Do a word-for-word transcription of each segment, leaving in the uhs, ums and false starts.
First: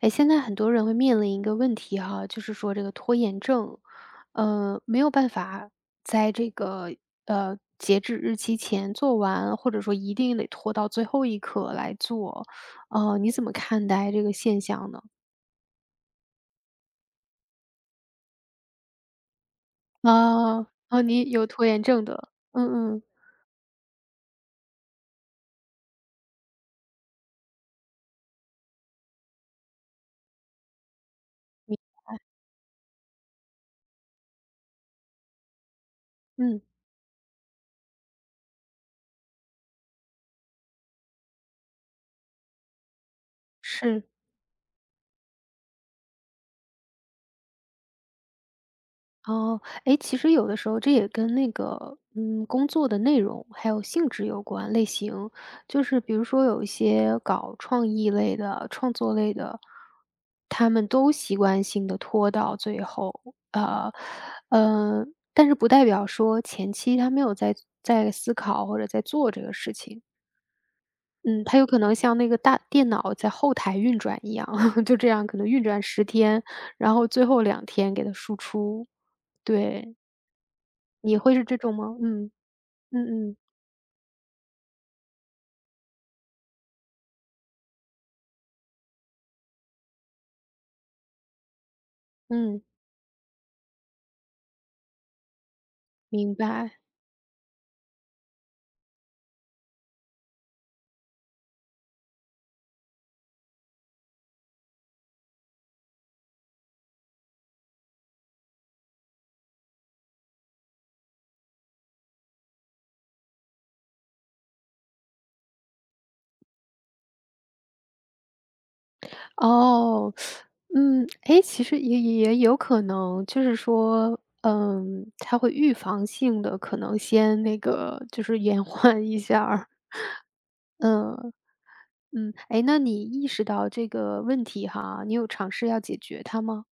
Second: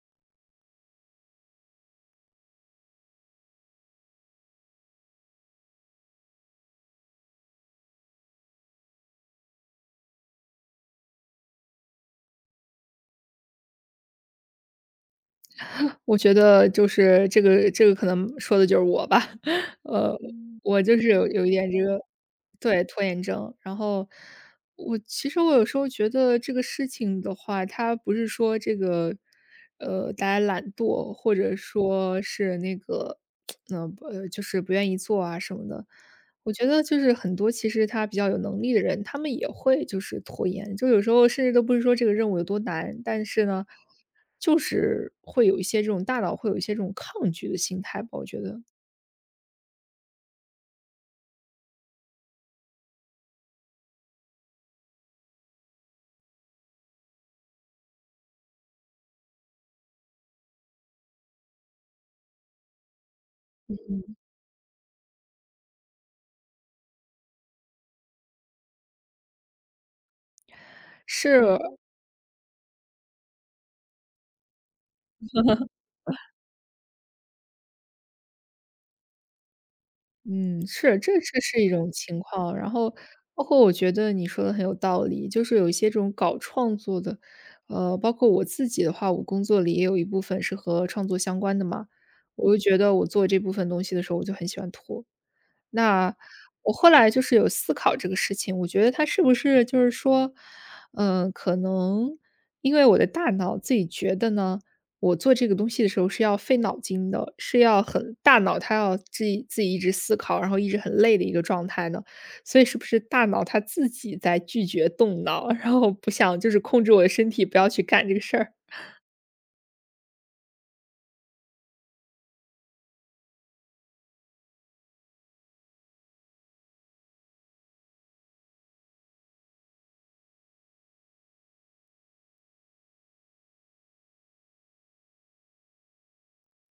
哎，现在很多人会面临一个问题哈，就是说这个拖延症，呃，没有办法在这个呃截止日期前做完，或者说一定得拖到最后一刻来做，呃，你怎么看待这个现象呢？我觉得就是这个这个可能说的就是我吧，呃，嗯啊，我就哦，是有你有有一拖点这延个症的，对，嗯拖嗯，延症。然后我其实我有时候觉得这个事情的话，它不是说这个，呃，大家懒惰，或者你说是那个嗯，呃，不呃就是不愿意做啊什么的。我嗯，觉得就是很多其实他比较有能力的人，他们也会就是拖延，就有时候甚至都不是说这个任务有多难，但是呢，是。就是会有一些这种大脑会有一些这种抗拒的心态吧，我觉得哦，哎，其实有的时候这也跟那个，嗯，工作的内容还有性质有关，类型。就是比如说有一些搞创意类的、创作类的，他们都习惯性的拖到最后。呃，呃，但是不代表说前期他没有在在思考或者在做这个事情。嗯，是，他有可能像那个大电脑在后台运转一样，就这样可能运转十天，然后最后两天给它输出，对。嗯，是，这你会这是这是一种种吗？情嗯，况。然后嗯嗯，包括我觉得你说的很有道理，就是有一些这种搞创作的，呃，包括我自己的话，我工作里也有一部分是和创作相关的嘛，我就嗯，觉得我做这部分东西的时候，我就很喜欢拖。那明我白。后来就是有思考这个事情，我觉得他是不是就是说，嗯，可能因为我的大脑自己觉得呢，我做这个东西的时候是要费脑筋的，是要很大脑它要自己自己一直思考，然后一直很累的一个状态呢，所以是不是大脑它自己在拒绝动脑，然后不想就是控制我的身体不要去干这个事儿？哦，嗯，诶，其实也也有可能，就是说，嗯，他会预防性的，可能先那个就是延 缓一下儿嗯，嗯，诶，那你意识到这个问题哈，你有尝试要解决它吗？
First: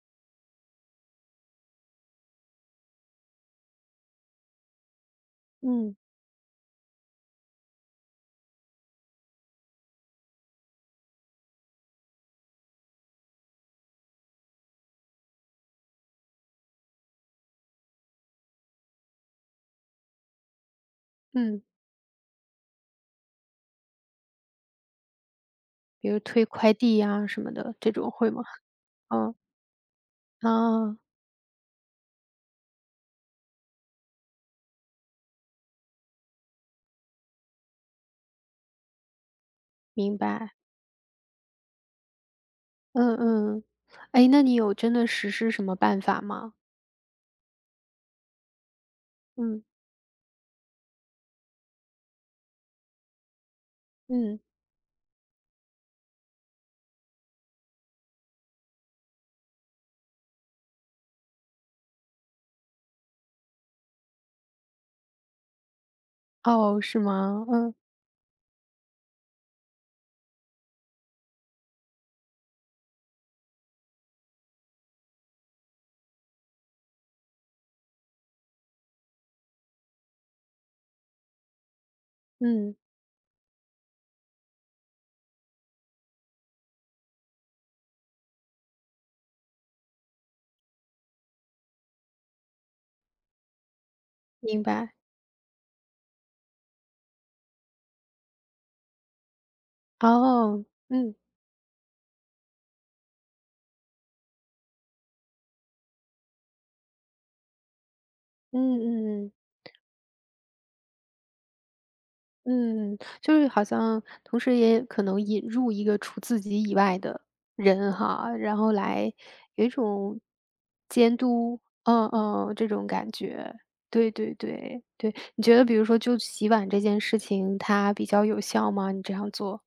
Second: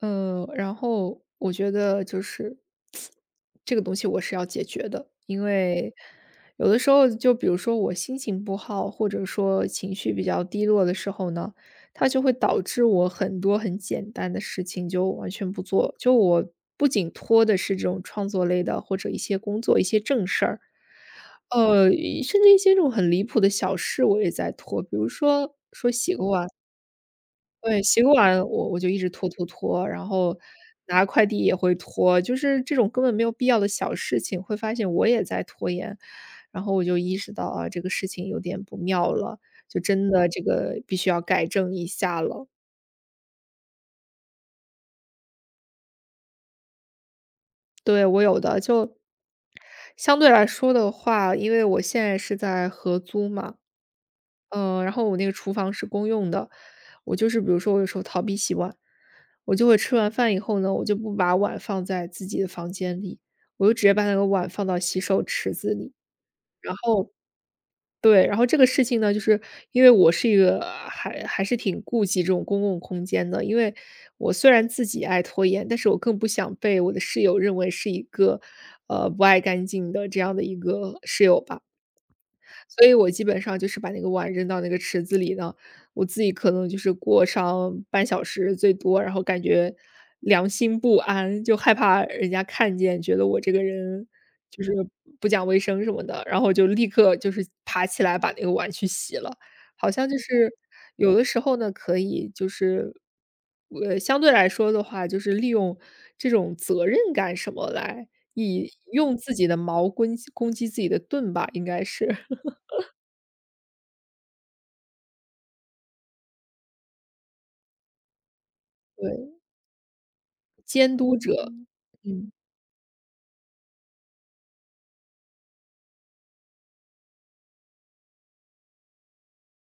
嗯，然后我觉得就是这个东西我是要解决的，因为嗯，有的时候就比如说我心情不好，或者说情绪比较低落的时候呢，它就会导致我很多很简单的事情就完全不做。就我不仅拖的是这种创作类的或者一些工作、一些正事儿，嗯，呃，甚至一些这种很离谱的小事我也在拖，比如说说比洗如个推碗。快递呀什么的，对，这洗种会碗吗？我我就一直拖嗯，拖拖，然后啊，拿快递也会拖，就是这种根本没有必要的小事情，会发现我也在拖延。然后我就意识到啊，这个事情有点不妙了，就真明的这白，个必须要改正一下了。嗯嗯。诶，那你有真的实施什么办法吗？对，我有的，就嗯。相对来说的话，因为我现在是在合租嘛，嗯，嗯，然后我那个厨房是公用的，我就是比如说我有时候逃避洗碗，我就会吃完饭以后呢，我就不把碗放在自己的房间里，我就直接把那个碗放到洗手池子里。然哦，是后吗？嗯，对，然后这个事情呢，就是因为我是一个呃还还是挺顾及这种公共空间的，因为我虽然自己爱拖延，但是我更不想被我的室友认为是一个呃不爱干净的这样的一个室友吧。嗯，所以我基本上就是把那个碗扔到那个池子里呢，我自己可能就是过上半小时最多，然后感觉良心不安，就害怕人家看见，觉得我这个人就明是白。不讲卫生什么的，然后就立刻就是爬起来把那个碗去洗了。好像就是哦，有嗯，的时候呢，可以就是呃，相对来说的话，就是利用这种责任感什么来，以嗯用嗯嗯，自己的矛攻击攻击自己的盾吧，应该是。嗯就是好像同时也可能引入一个除自己以外的人哈，然后对，来有一种监督监者，督，嗯嗯。嗯嗯，这种感觉。对对对对，你觉得比如说就洗碗这件事情，它比较有效吗？你这样做？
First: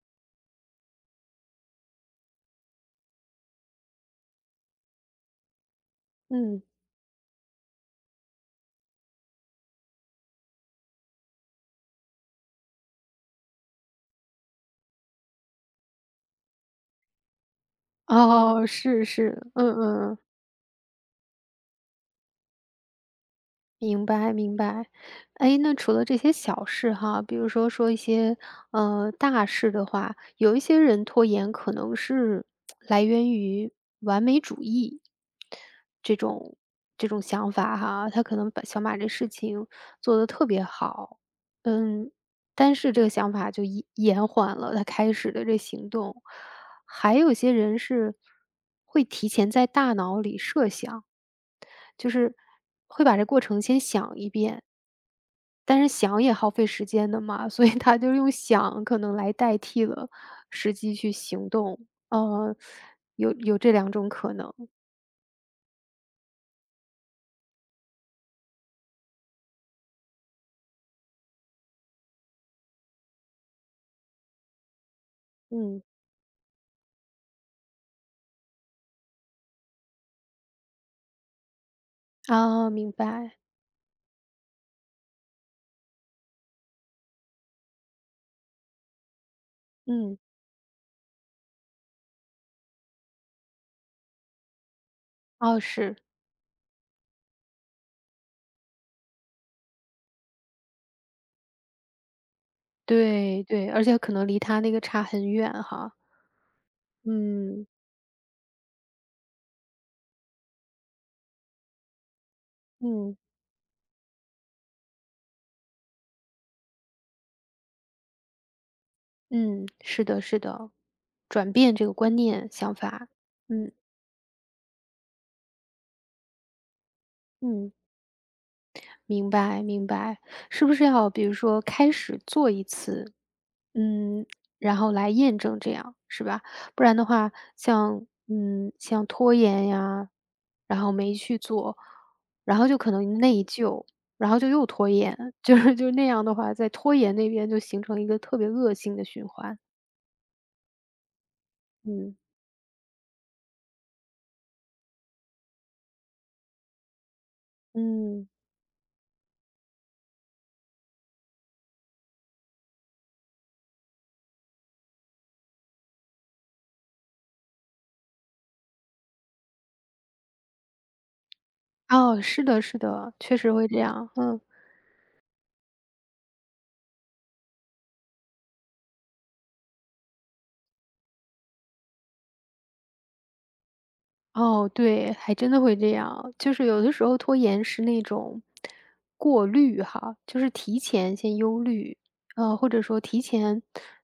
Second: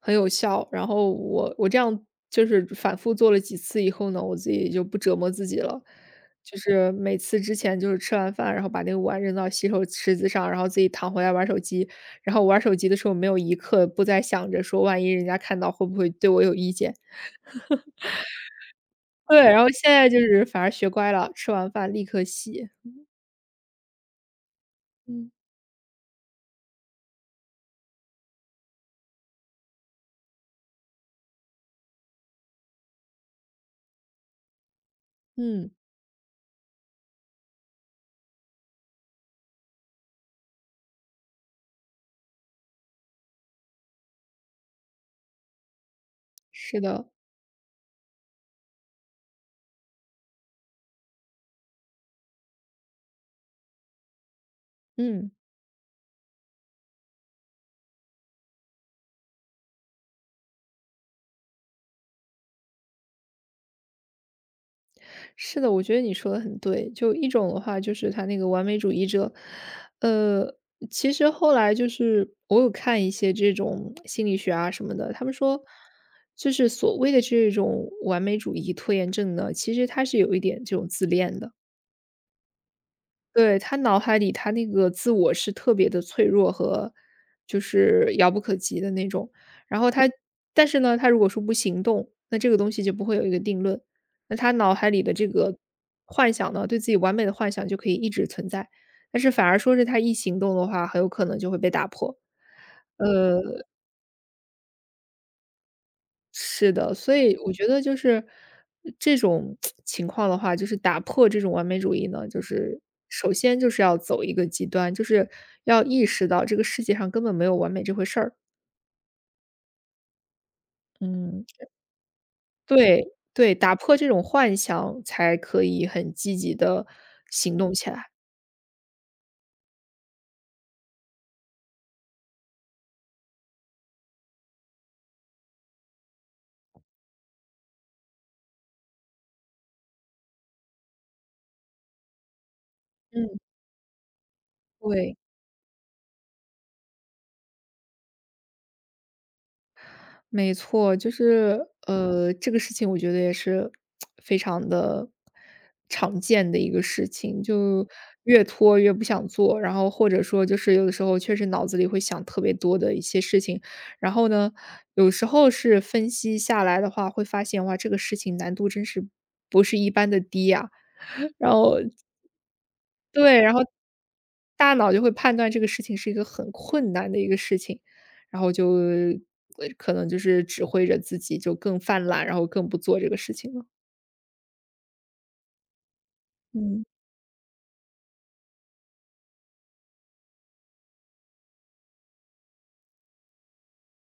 很有效。然后我我这样就是反复做了几次以后呢，我自己就不折磨自己了。就嗯，是每次之前就是吃完饭，然后把那个碗扔到洗手池子上，然后自己躺回来玩手机。然后玩手机的时候没有一刻不再想着说万一人家看到会不会对我有意见。哦，是是，对，然后嗯现在就嗯。是反而学乖了，吃完饭立刻洗。明白明白。嗯。哎，那除了这些小事哈，比如说说一些，呃，大事的话，有一些人拖延可能是来源于完美主义，嗯，这种这种想法哈，他可能把想把这事情做得特别好，嗯，但是这个想法就延延缓了他开始的这行动。是的，还有些人是会提前在大脑里设想。就是会把这过程先想一遍，嗯。但是想也耗费时间的嘛，所以他就用想可能来代替了实际去行动。呃，有有这两种可能，是的，我觉得你说的很对。就一种的话，就是他那个完美主义者，呃，其实后来就是我有看一些这种心理学啊什么的，他们说，嗯，就是所谓的这种完美主义拖延症呢，其实他是有一点这种自恋的。啊，明白，对，他脑海里他那个自我是特别的脆弱和就是遥不可及的那种。然后嗯他嗯，但是呢，他如果说不行动，那这个东西就不会有一个定论。那他脑海里的这个哦，是，幻想呢，对自己完美的幻想就可以一直存在，但是反而说是他一行动的话，很有可能就会被打破。对对，而且可能离他那个差很远哈。是的，所以我觉嗯，得就是这种情况的话，就是打破这种完美主义呢，就是嗯，首先就是要走一个极端，就是要意识到这个世界上根本没有完美这回事儿。嗯，是的是的，嗯，转变这个观念想对法，对，嗯，打破这种幻想，才可以很积极的行动嗯，起来。明白明白，是不是要比如说开始做一次嗯，然后来验证这样，是吧？不然的话，像嗯，像拖延呀，然后没去做，然后就可能嗯，内疚，然后就又拖对。延，就是就那样的话，在拖延那边就形成一个特别恶性的循环。没错，就是嗯。呃，这个事情我觉得也是非常的常见的一个事情，就嗯。越拖越不想做，然后或者说就是有的时候确实脑子里会想特别多的一些事情，然后呢，有时候是分析下来的话，会发现哇，这个事情难度真是不是一般的低呀、然后哦，是的是的，确对，然实后会这样，嗯。大脑就会判断这个事情是一个很困难的一个事情，然后就呃可能就是指挥着自己就更犯懒，然后更不做这个事情了。哦，对，还真的会这样。就是有嗯的时候拖延是那种过滤哈，就是提前先忧虑，呃，或者说提前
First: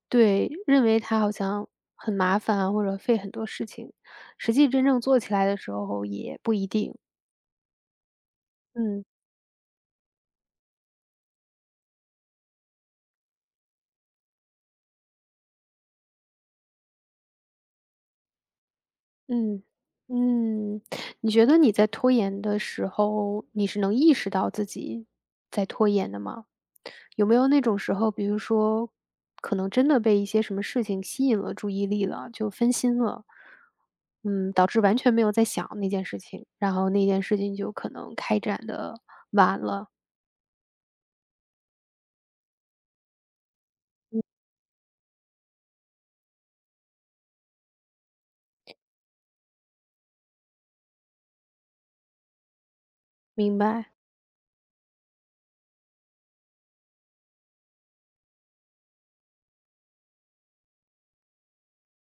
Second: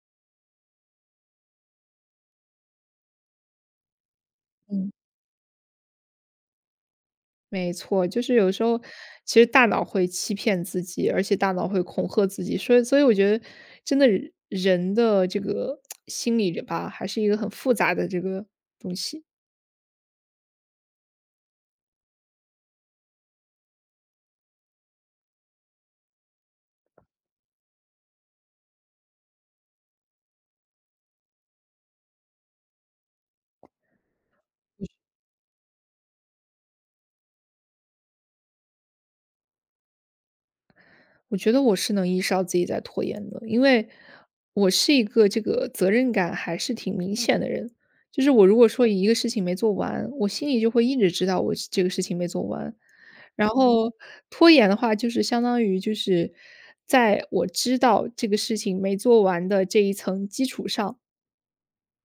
对认为它好像很麻烦啊或者费很多事情，实际真嗯。正做起来的时候也不一定。没错，就是有时候嗯。其实大脑会欺骗自己，而且大脑会恐吓自己，所以所以我觉得真的人的这个心理吧，还是一个很复杂的这个东西。嗯，嗯，你觉得你在拖延的时候，你是能意识到自己在拖延的吗？有没有那种时候，比如说，可能真的被一些什么事情吸引了注意力了，就分心了，嗯，导致完全没有在想那件事情，然后那件事情就可能开展的晚了。我觉得我是能意识到自己在拖延的，因为我是一个这个责任感还是挺明显的人。就是我如果说一个事情没做完，我心里就会一直知道我是这个事情没做完。然嗯明后白，拖延的话，就是相当于就是在我知道这个事情没做完的这一层基础上，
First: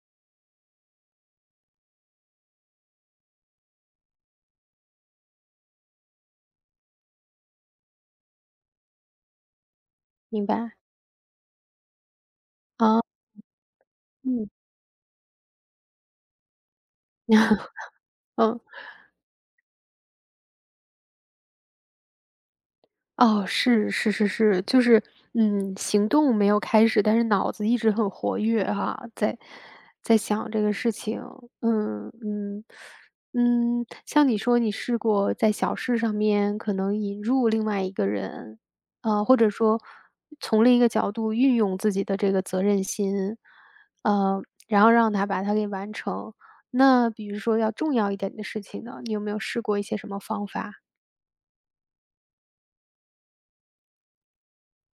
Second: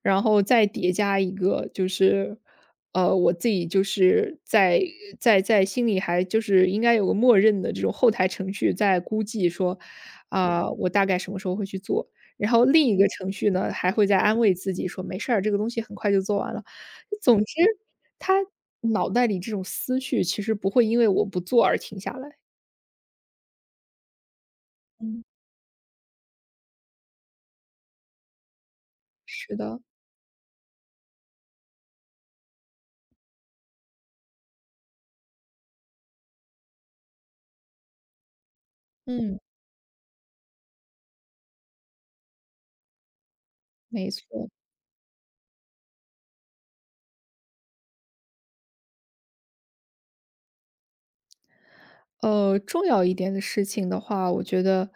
然后再叠加一个就是，呃，我自己就是在在在心里还就是应该有个默认的这种后台程序在估计说，明啊、白，我大概什么时候会去做。然后另一啊，个程序呢，还会在安嗯 慰自己说没事儿，这个东西很快就做完了。总之，他嗯。脑袋里这种思绪其实不会因为我不做而停下来。哦，是是是是，就是，嗯嗯，行动没有开始，但是脑子一直很活跃哈，在是的，在想这个事情。嗯嗯嗯，像你说你试过在小事上面可能引入另外一个人，啊，或嗯。者说从另一个角度运用自己的这个责任心，没呃，错。然后让他把它给完成。那比如说要重要一点的事情呢，你有没有试过一些什么方法？呃，重要一点的事情的话，我觉得，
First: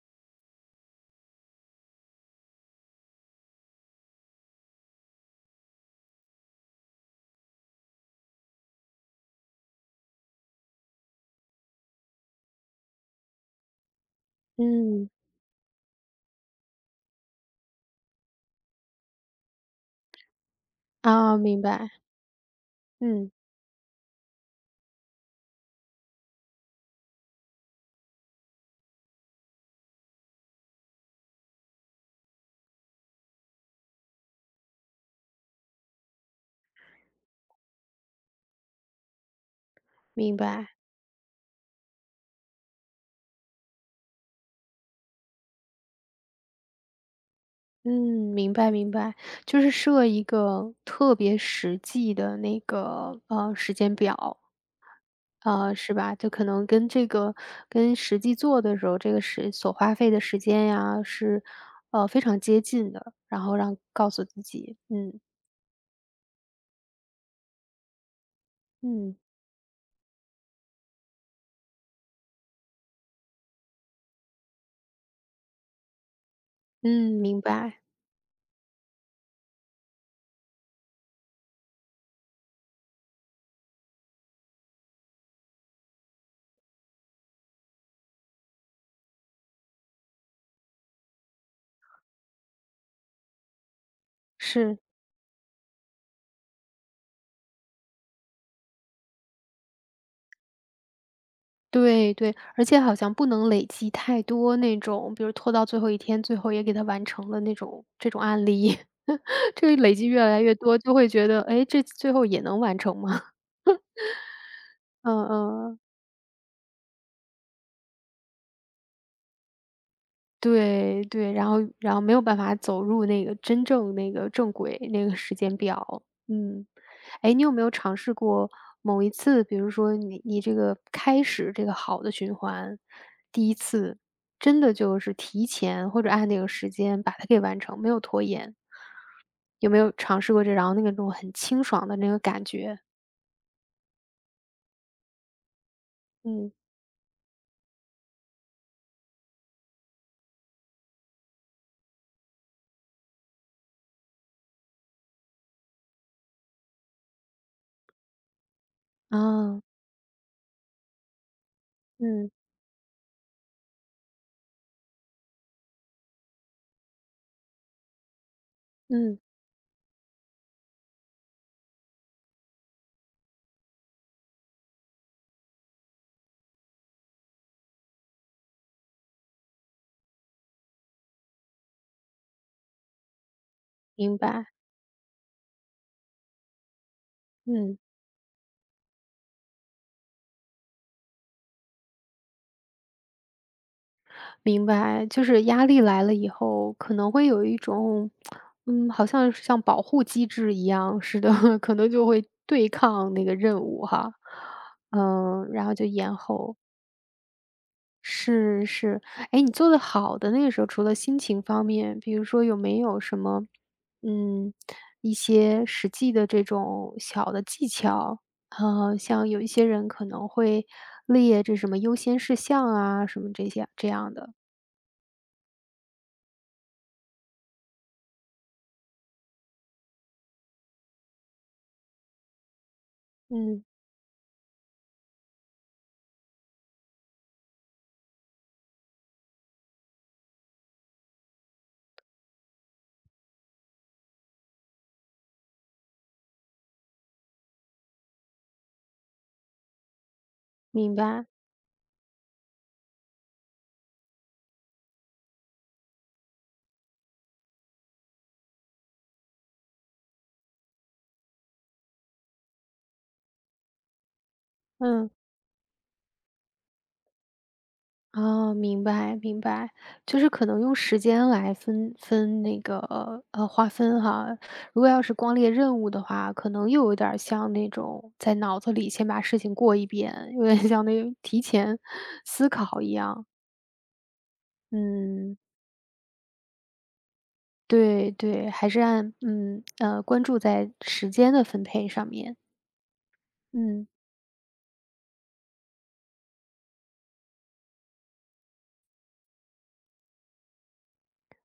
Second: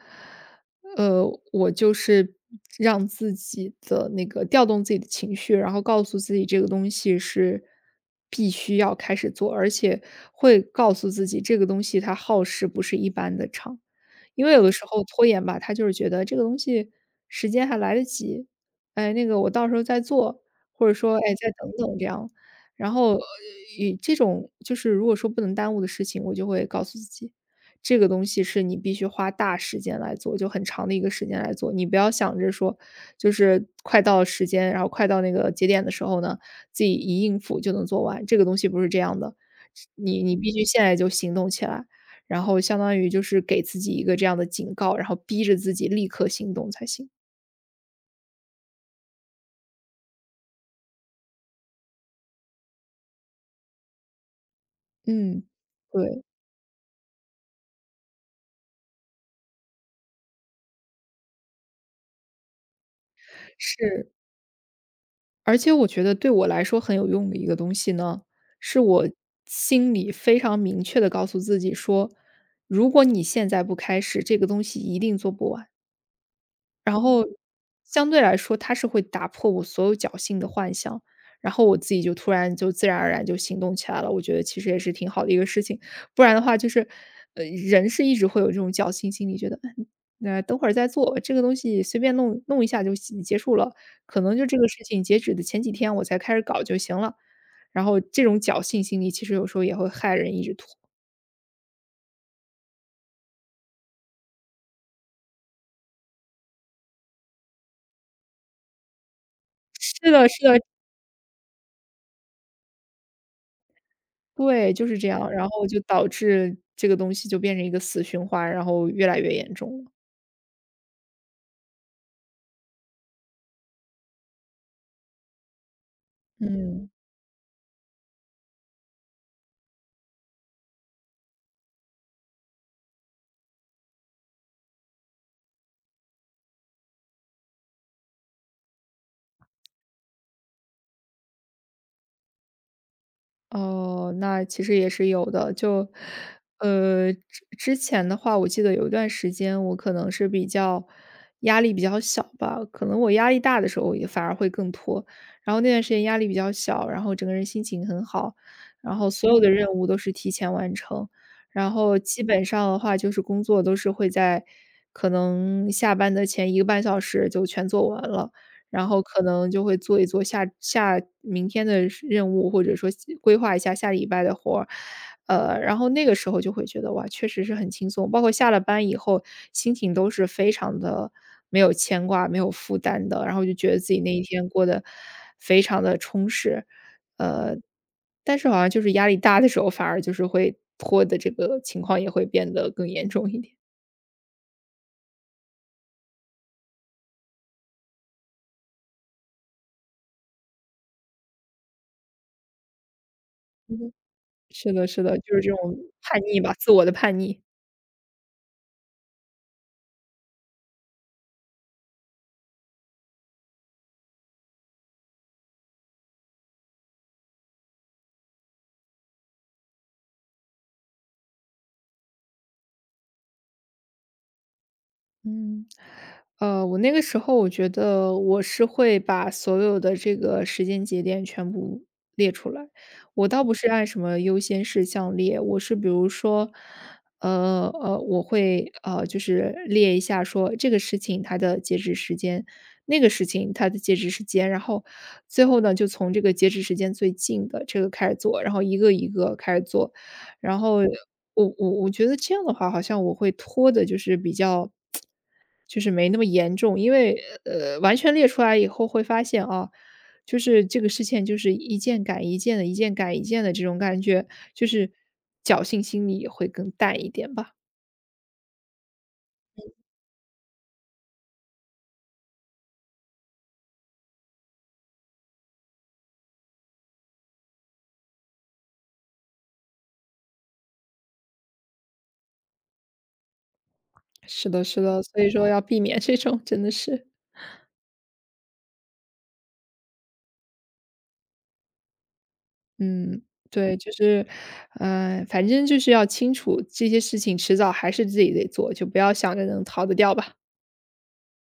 呃，我就是让自己的那个调动自己的情绪，然后告诉自己这个东西是必须要开始做，而且会告诉自己这个东西它耗时不是一般的长。因为有的时候嗯，拖延吧，他就是觉得这个东西时间还来得及，哎，那个我到时候再做，或者说哎啊，再明等白。等这样。然后，呃，嗯，以这种就是如果说不能耽误的事情，我就会告诉自己，这个东西是你必须花大时间来做，就很长的一个时间来做。你不要想着说，就是快到时间，然后快到那个节点的时候呢，自己一应付就能做完。这个东西不是这样的，你你明必须白。现在就行动起来，然后相当于就是给自己一个这样的警告，然后逼着自己立刻行动才行。嗯，明白明白，就是设一个特别实际的那个，呃，时间表，嗯，呃，是吧？对，就可能跟这个跟实际做的时候，这个时所花费的时间呀，是，呃，非常接近的，然后让是。告诉自己，嗯，而且我觉得对我来说很有用的一个东西呢，是我嗯，心里非常明确的告诉自己说，如果你现在不开始，这个东西一定做不完。然嗯，后明白，相对来说，它是会打破我所有侥幸的幻想，然后我自己就突然就自然而然就行动起来了。我觉得其实也是挺好的一个事情，不然的话就是，呃，人是一直会有这种侥幸心理，觉得嗯那、呃等会儿再做这个东西，随便弄弄一下就结结束了，可能就这个是。事情截止的前几天我才开始搞就行了。然后这种侥幸心理，其实有时候也会害人一直拖。对对，而且好像不能累积太多那种，比如拖到最后一天，最后也给他完成了那种这种案例。这 个累积是越的，是来越的，多，就会觉得，诶，这最后也能完成吗？对，就是这嗯样，然后就嗯。导致这个东西就变成一个死循环，然后越来越严重了。对对，然后然后没有办法走入那个真正那个正轨那个时间表，嗯。嗯。哎，你有没有尝试过某一次，比如说你你这个开始这个好的循环，第一次真的就是提前或者按那个时间把它给完成，没有拖延？有没有尝试过这然后那个那种很清爽的那个感觉？哦，那其实也是有的。就，嗯，呃，之之前的话，我记得有一段时间，我可能是比较压力比较小吧，可能我压力大的时候也反而会更拖。然后那段时间压力比较小，然后整个人心情很好，然后所有的啊，任务都是提前完成，然后基嗯，本上的话就是工作都是会在可能下班的前一个半小时就全做完了。然后嗯，可能就会做一做下下明天的事任务，或者说规划一下下礼拜的活儿。呃，然后那个时候就会觉得，哇，确实是很轻松，包括下了班以后，心情都是非常的没有牵挂、没有负担的，然后就觉得自己那明一白，天过得非常的充实。呃，嗯。但是好像就是压力大的时候，反而就是会拖的这个情况也会变得更严重一点。明白，就是压力来了以后，可能会有一种，嗯，好像是像保护机制一样似的，可能就会对抗那个任务嗯，哈，是的是的，就是嗯，这然后种就延叛逆吧，后。自我的叛逆。是是，哎，你做的好的那个时候，除了心情方面，比如说有没有什么，嗯，一些实际的这种小的技巧，呃，像有一些人可能会列这什么优先事项啊，什么这些这样的，嗯，呃，我那个时候我觉得我是会把所有的这个时间节点全部列出来，我倒不嗯。是按什么优先事项列，我是比如说，呃呃，我会呃就是列一下说这个事情它的截止时间，那个事情它的截止时间，然后最后呢就从这个截止时间最近的这个开始做，然后一个一个开始做，然后。明白，我我我觉得这样的话，好像我会拖的，就是比较就是没那么严重。因为，呃，完全列出来以后会发现啊，就是这个事情就是一件赶一件的，一件赶一件的这种感觉，就是嗯，侥幸心理也会更淡一点吧。哦，明白明白，就是可能用时间来分分那个呃划分哈。如果要是光列任务的话，可能又有点儿像那种在脑子里先把事情过一遍，有点像那种提前思考一样。是的，是的，所以嗯，说要避免这种，真的是。对对，还是按嗯呃关注在时间的分配上面，嗯，对，嗯。就是，嗯，反正就是要清楚这些事情迟早还是自己得做，就不要想着能逃得掉吧。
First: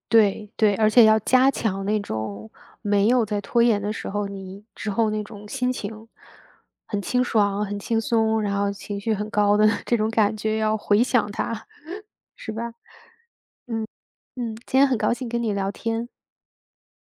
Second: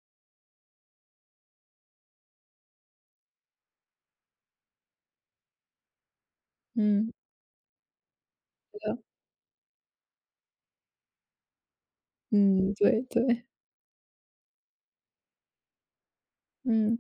对对，而且要加强那种没有在拖延的时候，你之后那种心情很嗯，清爽、很轻松，然后情绪很高的 这种感觉，要回想它，是嗯，吧？对对，嗯嗯，今天很高兴跟你聊天。嗯。